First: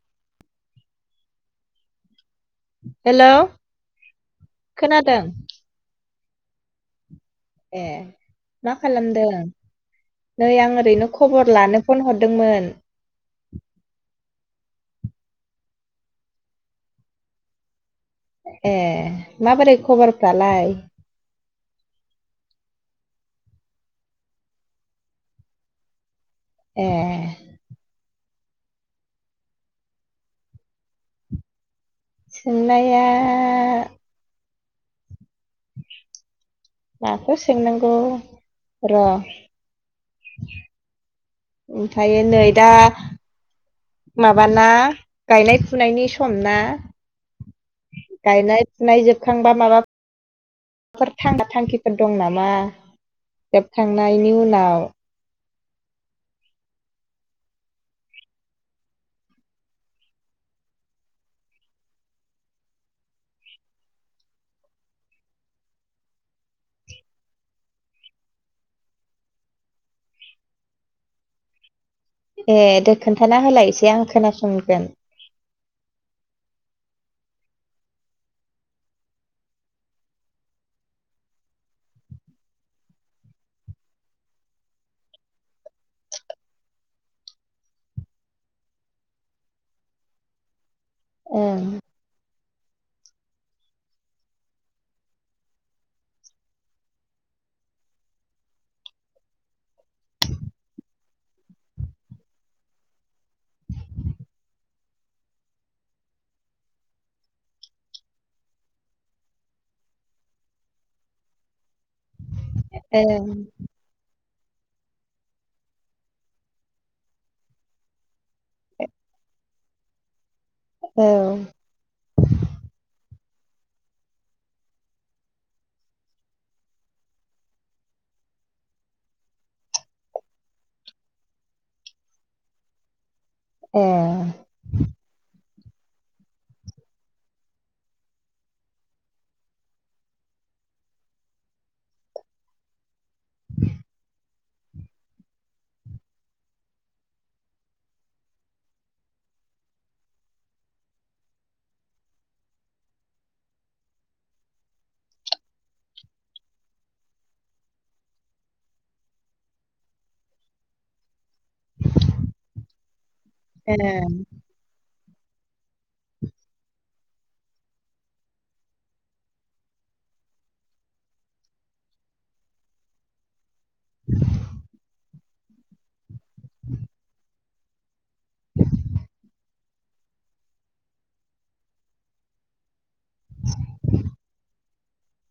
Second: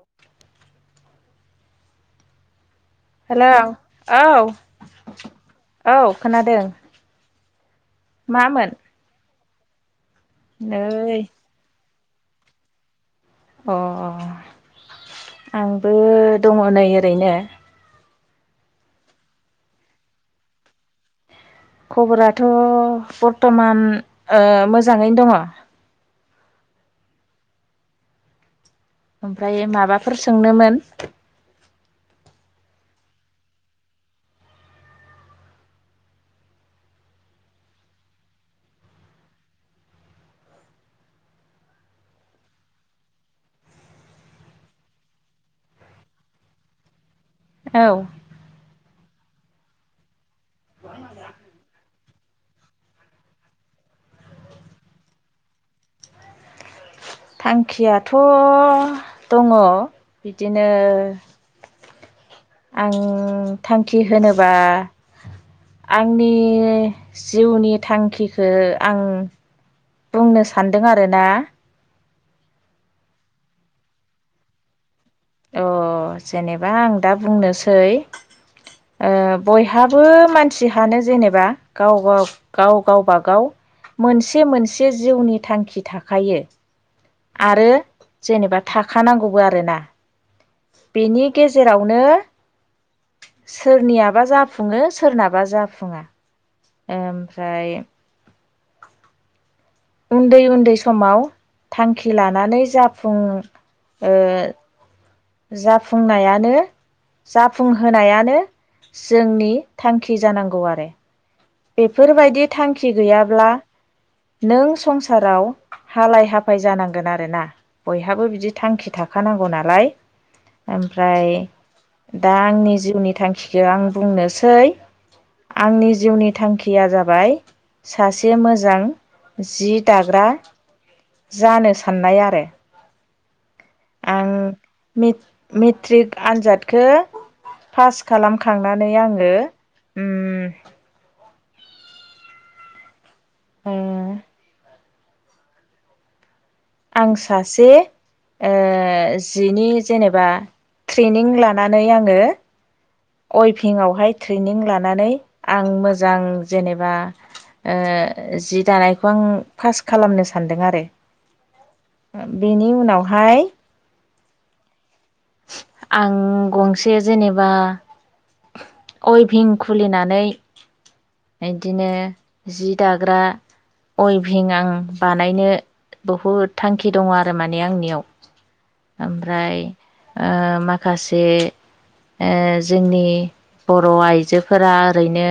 औ औ खोनादों हेलौ हेल औ खोनादों औ खोनादों ए मामोन मा खालामदों नै आं ओरैनो खबर लानो फन हरदोंमोन अ आंबो दङ नै ओरैनो ए माबोरै खबरफ्रालाय खबराथ बरथमान मोजाङैनो दङ ए ओमफ्राय माबाफोर सोंनोमोन सोंनाया [inaudible] माखौ सोंनांगौ र ओमफ्राय नै दा माबाना गायनाय फुनायनि सम ना औ गायनाय फुनाय जोबखांबा माबा माबाफोर थाङना थांखिफोर दं नामा जोबखांनायनि उनाव थांखियाथ दङ बिदिनो आं थांखि होनोबा आंनि जिउनि थांखिखौ आं बुंनो सानदों आरो ना ए दे खोन्थाना होलाय एसे आं खोनासंगोन अ जेनेबा आं दा बुंनोसै बयहाबो मानसि हानो जेनेबा गाव-गाव-गाव गावबागाव मोनसे मोनसे जिउनि थांखि थाखायो आरो जेनेबा थाखानांगौबो आरोना बेनि ओं गेजेरावनो सोरनियाबा जाफुङो सोरनाबा जाफुङा ओमफ्राय उन्दै-उन्दै समाव थांखि लानानै जाफुं ओ जाफुंनायानो जाफुंहोनायानो जोंनि थांखि जानांगौ आरो बेफोरबायदि थांखि गैयाब्ला नों संसाराव हालाय हाफाय जानांगोन आरोना बयहाबो बिदि थांखि थाखानांगौ नालाय ओमफ्राय ओं दा आंनि जिउनि थांखि आं बुंनोसै आंनि जिउनि थांखिया जाबाय सासे मोजां जि दाग्रा जानो साननाय आरो ए आं मेट्रिक आन्जादखो पास खालामखांनानै आङो ओम [inaudible] आं सासे ओ जिनि जेनेबा ट्रेनिं लानानै आङो अइभिंआवहाय ट्रेनिं लानानै आं मोजां जेनेबा जि दानायखौ आं पास खालामनो सान्दों आरो बेनि उनाव ए आं गंसे जेनेबा अइभिं खुलिनानै बिदिनो जि दाग्रा अइभिं आं बानायनो बहुद थांखि दङ आरो माने आंनियाव ओमफ्राय ओ माखासे ओ जोंनि बर' आइजोफोरा ओरैनो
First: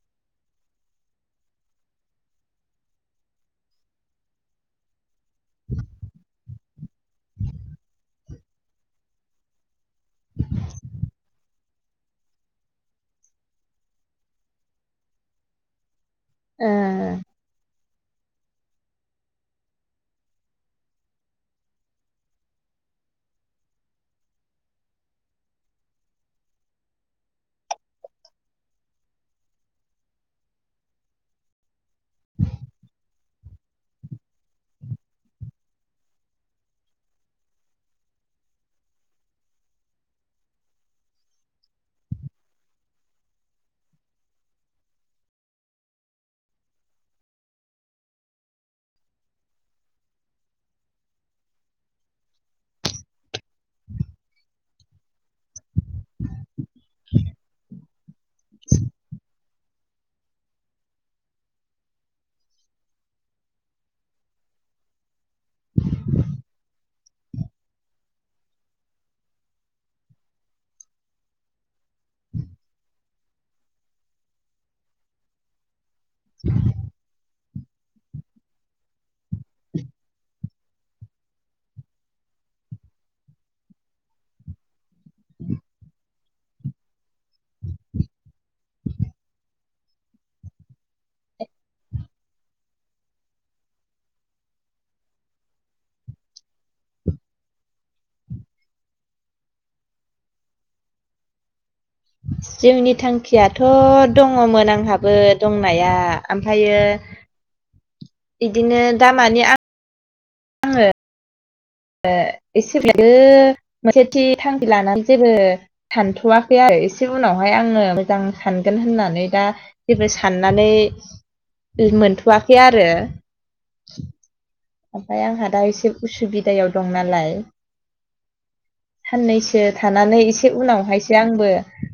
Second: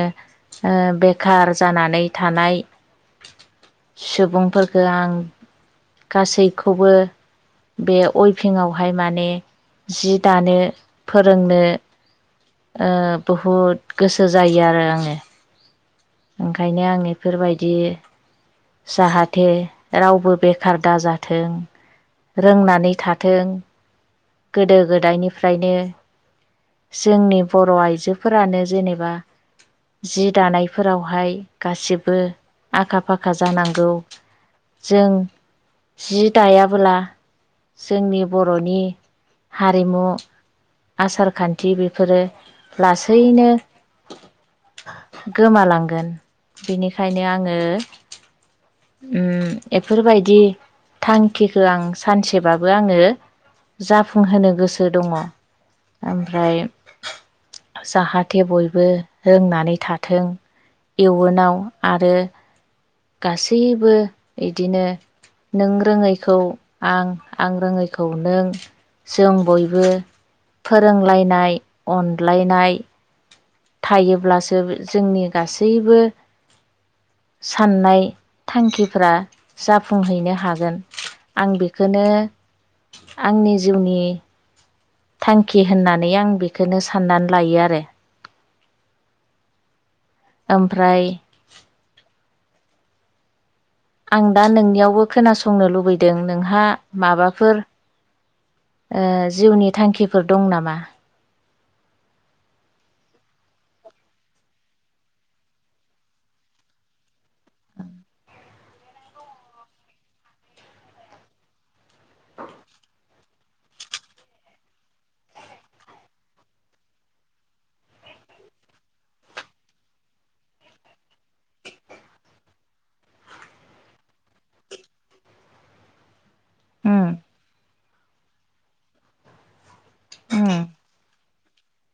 ओ बेखार जानानै थानाय सुबुंफोरखो आं गासैखौबो बे अइभिंआवहाय माने जि दानो फोरोंनो ओ बहुद गोसो जायो आरो आङो ओ ओंखायनो आं बेफोरबायदि जाहाथे रावबो बेखार दाजाथों रोंनानै थाथों गोदो गोदायनिफ्रायनो जोंनि बर' आइजोफोरानो जेनेबा जि दानायफोरावहाय गासिबो आखा फाखा जानांगौ जों जि दायाबोला जोंनि बर'नि हारिमु आसार खान्थि बेफोरो लासैनो गोमालांगोन बिनिखायनो आङो उम एफोरबायदि थांखिखौ आं सानसेबाबो आङो जाफुंहोनो गोसो दङ ओमफ्राय जाहाथे बयबो रोंनानै थाथों इयुनाव आरो गासैबो इदिनो नों रोङैखौ आं-आं रोङैखौ नों जों बयबो फोरोंलायनाय अनलायनाय थायोब्लासो जोंनि गासैबो [inaudible] साननाय थांखिफोरा जाफुंहैनो हागोन। आं बेखौनो आंनि जिउनि थांखि होननानै आं बेखोनो साननानै लायो आरो। ओमफ्राय आं दा नोंनियावबो खोनासंनो लुबैदों नोंहा माबाफोर ओ जिउनि थांखिफोर दं नामा? जिउनि थांखियाथ' दङ'मोन आंहाबो दंनाया ओमफ्रायो [inaudible] बिदिनो दामानि आं आङो ओ एसेब्लाबो मोनसे थि थांखि लानानै जेबो सानथ'वाखै आरो एसे उनावहाय आङो मोजां सानगोन होननानै दा जेबो साननानै मोनथ'वाखै आरो। ओमफाय आंहा दा एसे उसुबिदायाव दं उम नालाय साननैसो थानानै उम एसे उनावहायसो आंबो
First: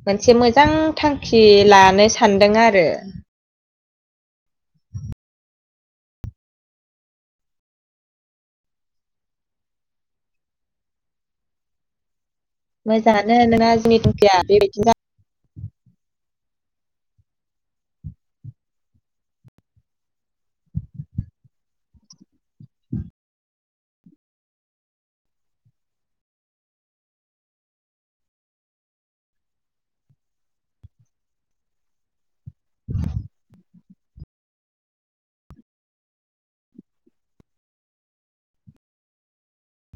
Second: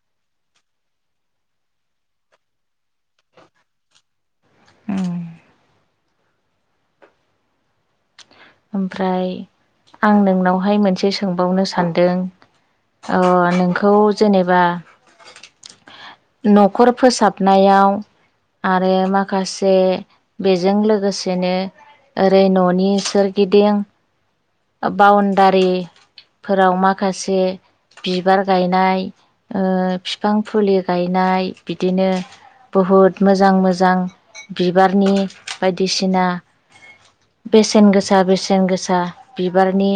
मोनसे मोजां थांखि लानो सानदों आरो। उम ओमफ्राय आं नोंनावहाय मोनसे सोंबावनो सानदों अ मोजाङानो नोंना नोंखौ जोंनि थांखिया जेनेबा बेबायदिनो न'खर फोसाबनायाव आरो माखासे बेजों लोगोसेनो ओरै न'नि सोरगिदिं ओ बाउन्डारि फोराव माखासे बिबार गायनाय ओ फिफां फुलि गायनाय बिदिनो बुहुद मोजां मोजां बिबारनि बायदिसिना बेसेन गोसा बेसेन गोसा बिबारनि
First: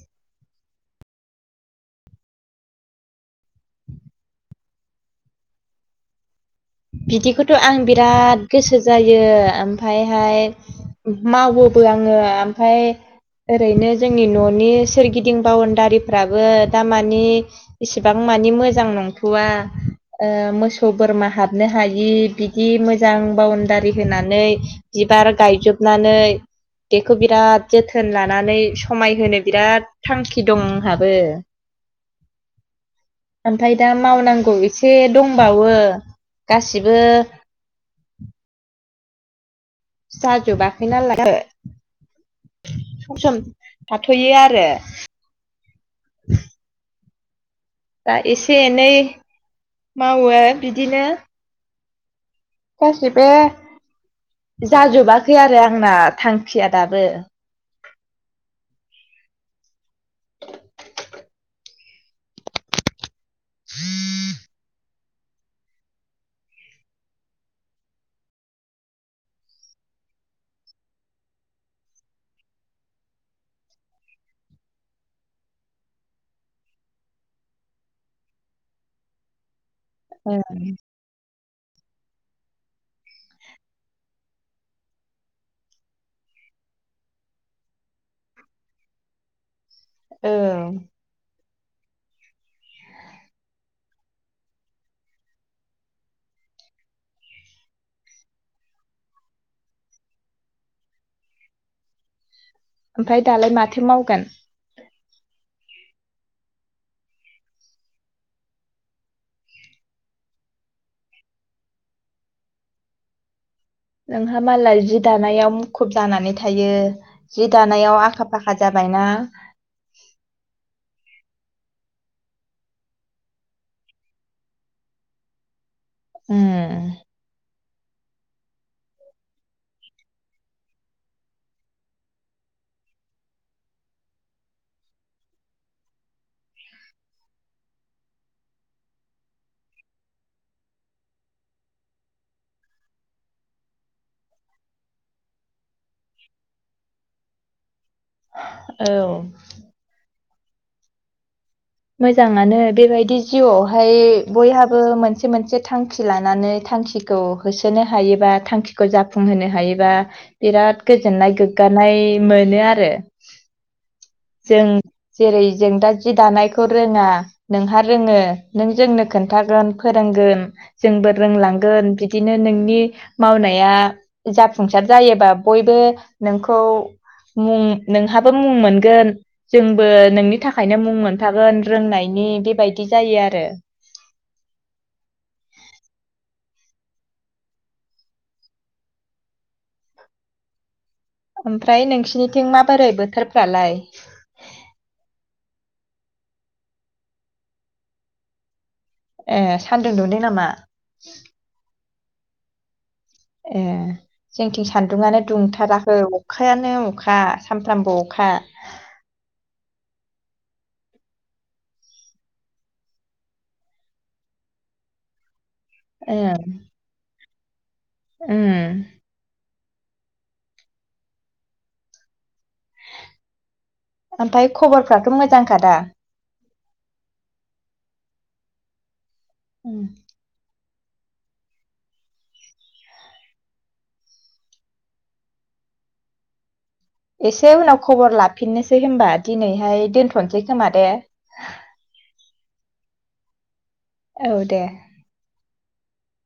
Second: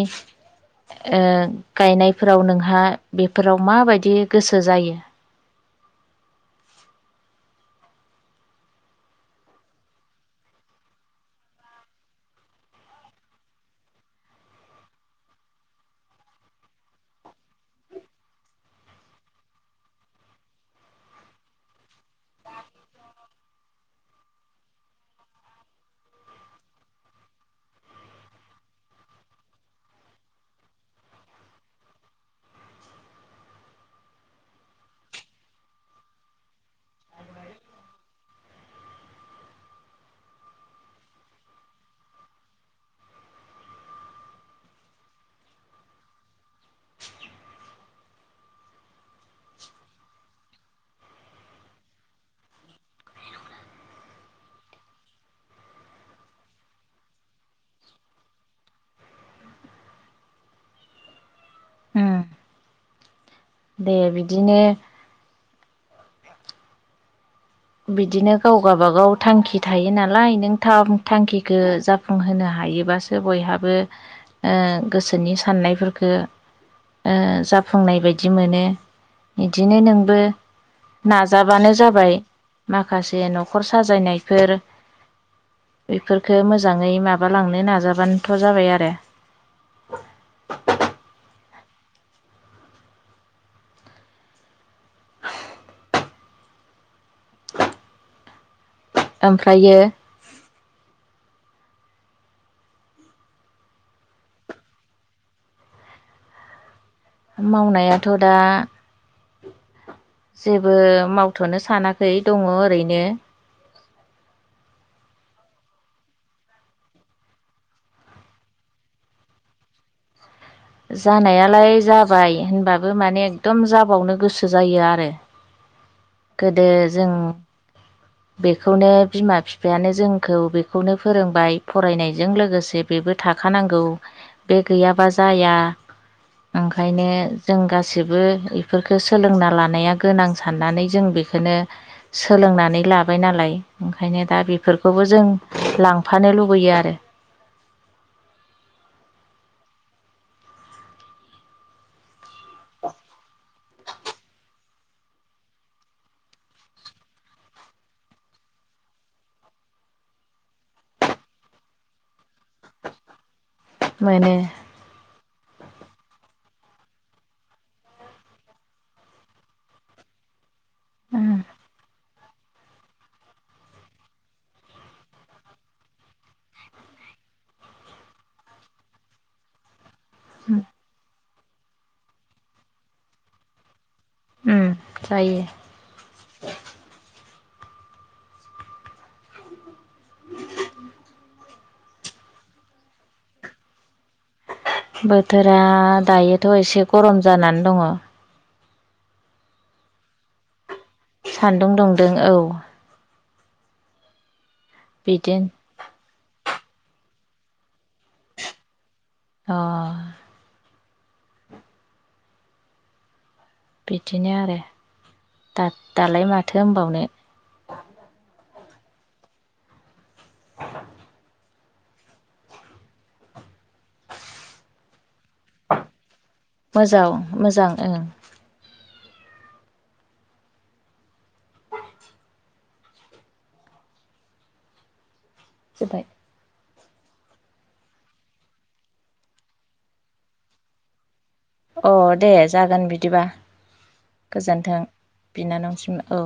ओ गायनायफोराव नोंहा बेफोराव माबायदि गोसो जायो? बिदिखौथ' आं बिराद गोसो जायो ओमफायहाय मावोबो आङो ओमफाय ओरैनो जोंनि न'नि सोरगिदिं बाउणडारिफ्राबो दा मानि इसेबां मानि मोजां नंथ'वा ओ मोसौ बोरमा हाब हाबनो हायि बिदि मोजां बाउणडारि होनानै बिबार गायजोबनानै बेखौ बिराद जोथोन लानानै समायहोनो बिराद थांखि दं आंहाबो ओमफाय दा मावनांगौ एसे दंबावो। गासिबो साजुबाखैना नालाय सम सम थाथ'यो आरो। दा एसे एनै मावो बिदिनो [unintelligible] जाजोबाखै आरो आंना थांखिया दाबो। [inaudible] दे बिदिनो बिदिनो गाव गाबागाव थांखि थायो नालाय नों थांखिखौ जाफुंहोनो हाग हायोबासो बयहाबो ओ गोसोनि साननायफोरखो ओ जाफुंनाय बायदि मोनो। दिनो नोंबो औ नाजाबानो जाबाय माखासे न'खर साजायनायफोर बेफोरखो मोजाङै माबालांनो नाजाबानोथ' जाबाय आरो औ ओमफ्रायो ओमफाय दालाय माथो मावगोन मावनायाथ' दा जेबो मावथ'नो सानाखै दङ ओरैनो नोंहा मालाय जि दानायाव मुखुब जानानै थायो जि दानायाव आखा फाखा जाबाय बायना जानायालाय जाबाय होनबाबो माने एकदम जाबावनो गोसो जायो आरो [inaudible] गोदो उम जों [inaudible] बेखौनो बिमा बिफायानो जोंखौ बेखौनो फोरोंबाय फरायनायजों लोगोसे बेबो था खानांगौ बे गैयाबा जाया ओंखायनो जों गासिबो बेफोरखौ सोलोंना लानाया गोनां साननानै जों बे बेखोनो सोलोंनानै लाबाय नालाय ओंखायनो दा बेफोरखौबो जों लांफा नो लुबैयो आरो औ मोजाङानो बेबायदि जिउआवहाय बयहाबो मोनसे मोनसे थांखि लानानै थांखिखौ होसोनो हायोबा थांखिखौ जाफुंहोनो हायोबा बिराद गोजोननाय गोग्गा नाय मोनो आरो मोनो जों जेरै जों दा जि दानाय खौ रोङा नोंहा रोङो नों जोंनो खोन्थागोन फोरोंगोन जोंबो उम रोंलांगोन बि दिनो नोंनि मावनाया जाफुंसार जायोबा बयबो नोंखौ मुं नोंहाबो मुं मोनगोन जोंबो नोंनि थाखायनो मुं मोन फागोन रोंनायनि बेबायदि जायो आरो उम जायो ओमफ्राय नोंसिनिथिं माबोरै बोथोरफ्रालाय बोथोरा दायोथ' एसे गरम जानानै दङ ए सान्दुं दुंदों नामा सान्दुं दुंदों औ ए जोंथिं सान्दुङानो बिदिनो दुंथाराखै अखायानो अखा सामफ्रामबो अखा अ बिदिनो आरो दा दालाय ओं माथो होनबावनो उम ओमफाय खबरफ्राथ' मोजांखादा मोजां मोजां ओं उम जोबबाय एसे उनाव खबर लाफिननोसै होनबा दिनैहाय दोनथ'सै खोमा दे अ दे जागोन बिदिबा औ दे। गोजोन्थों बिनानाव सिम औ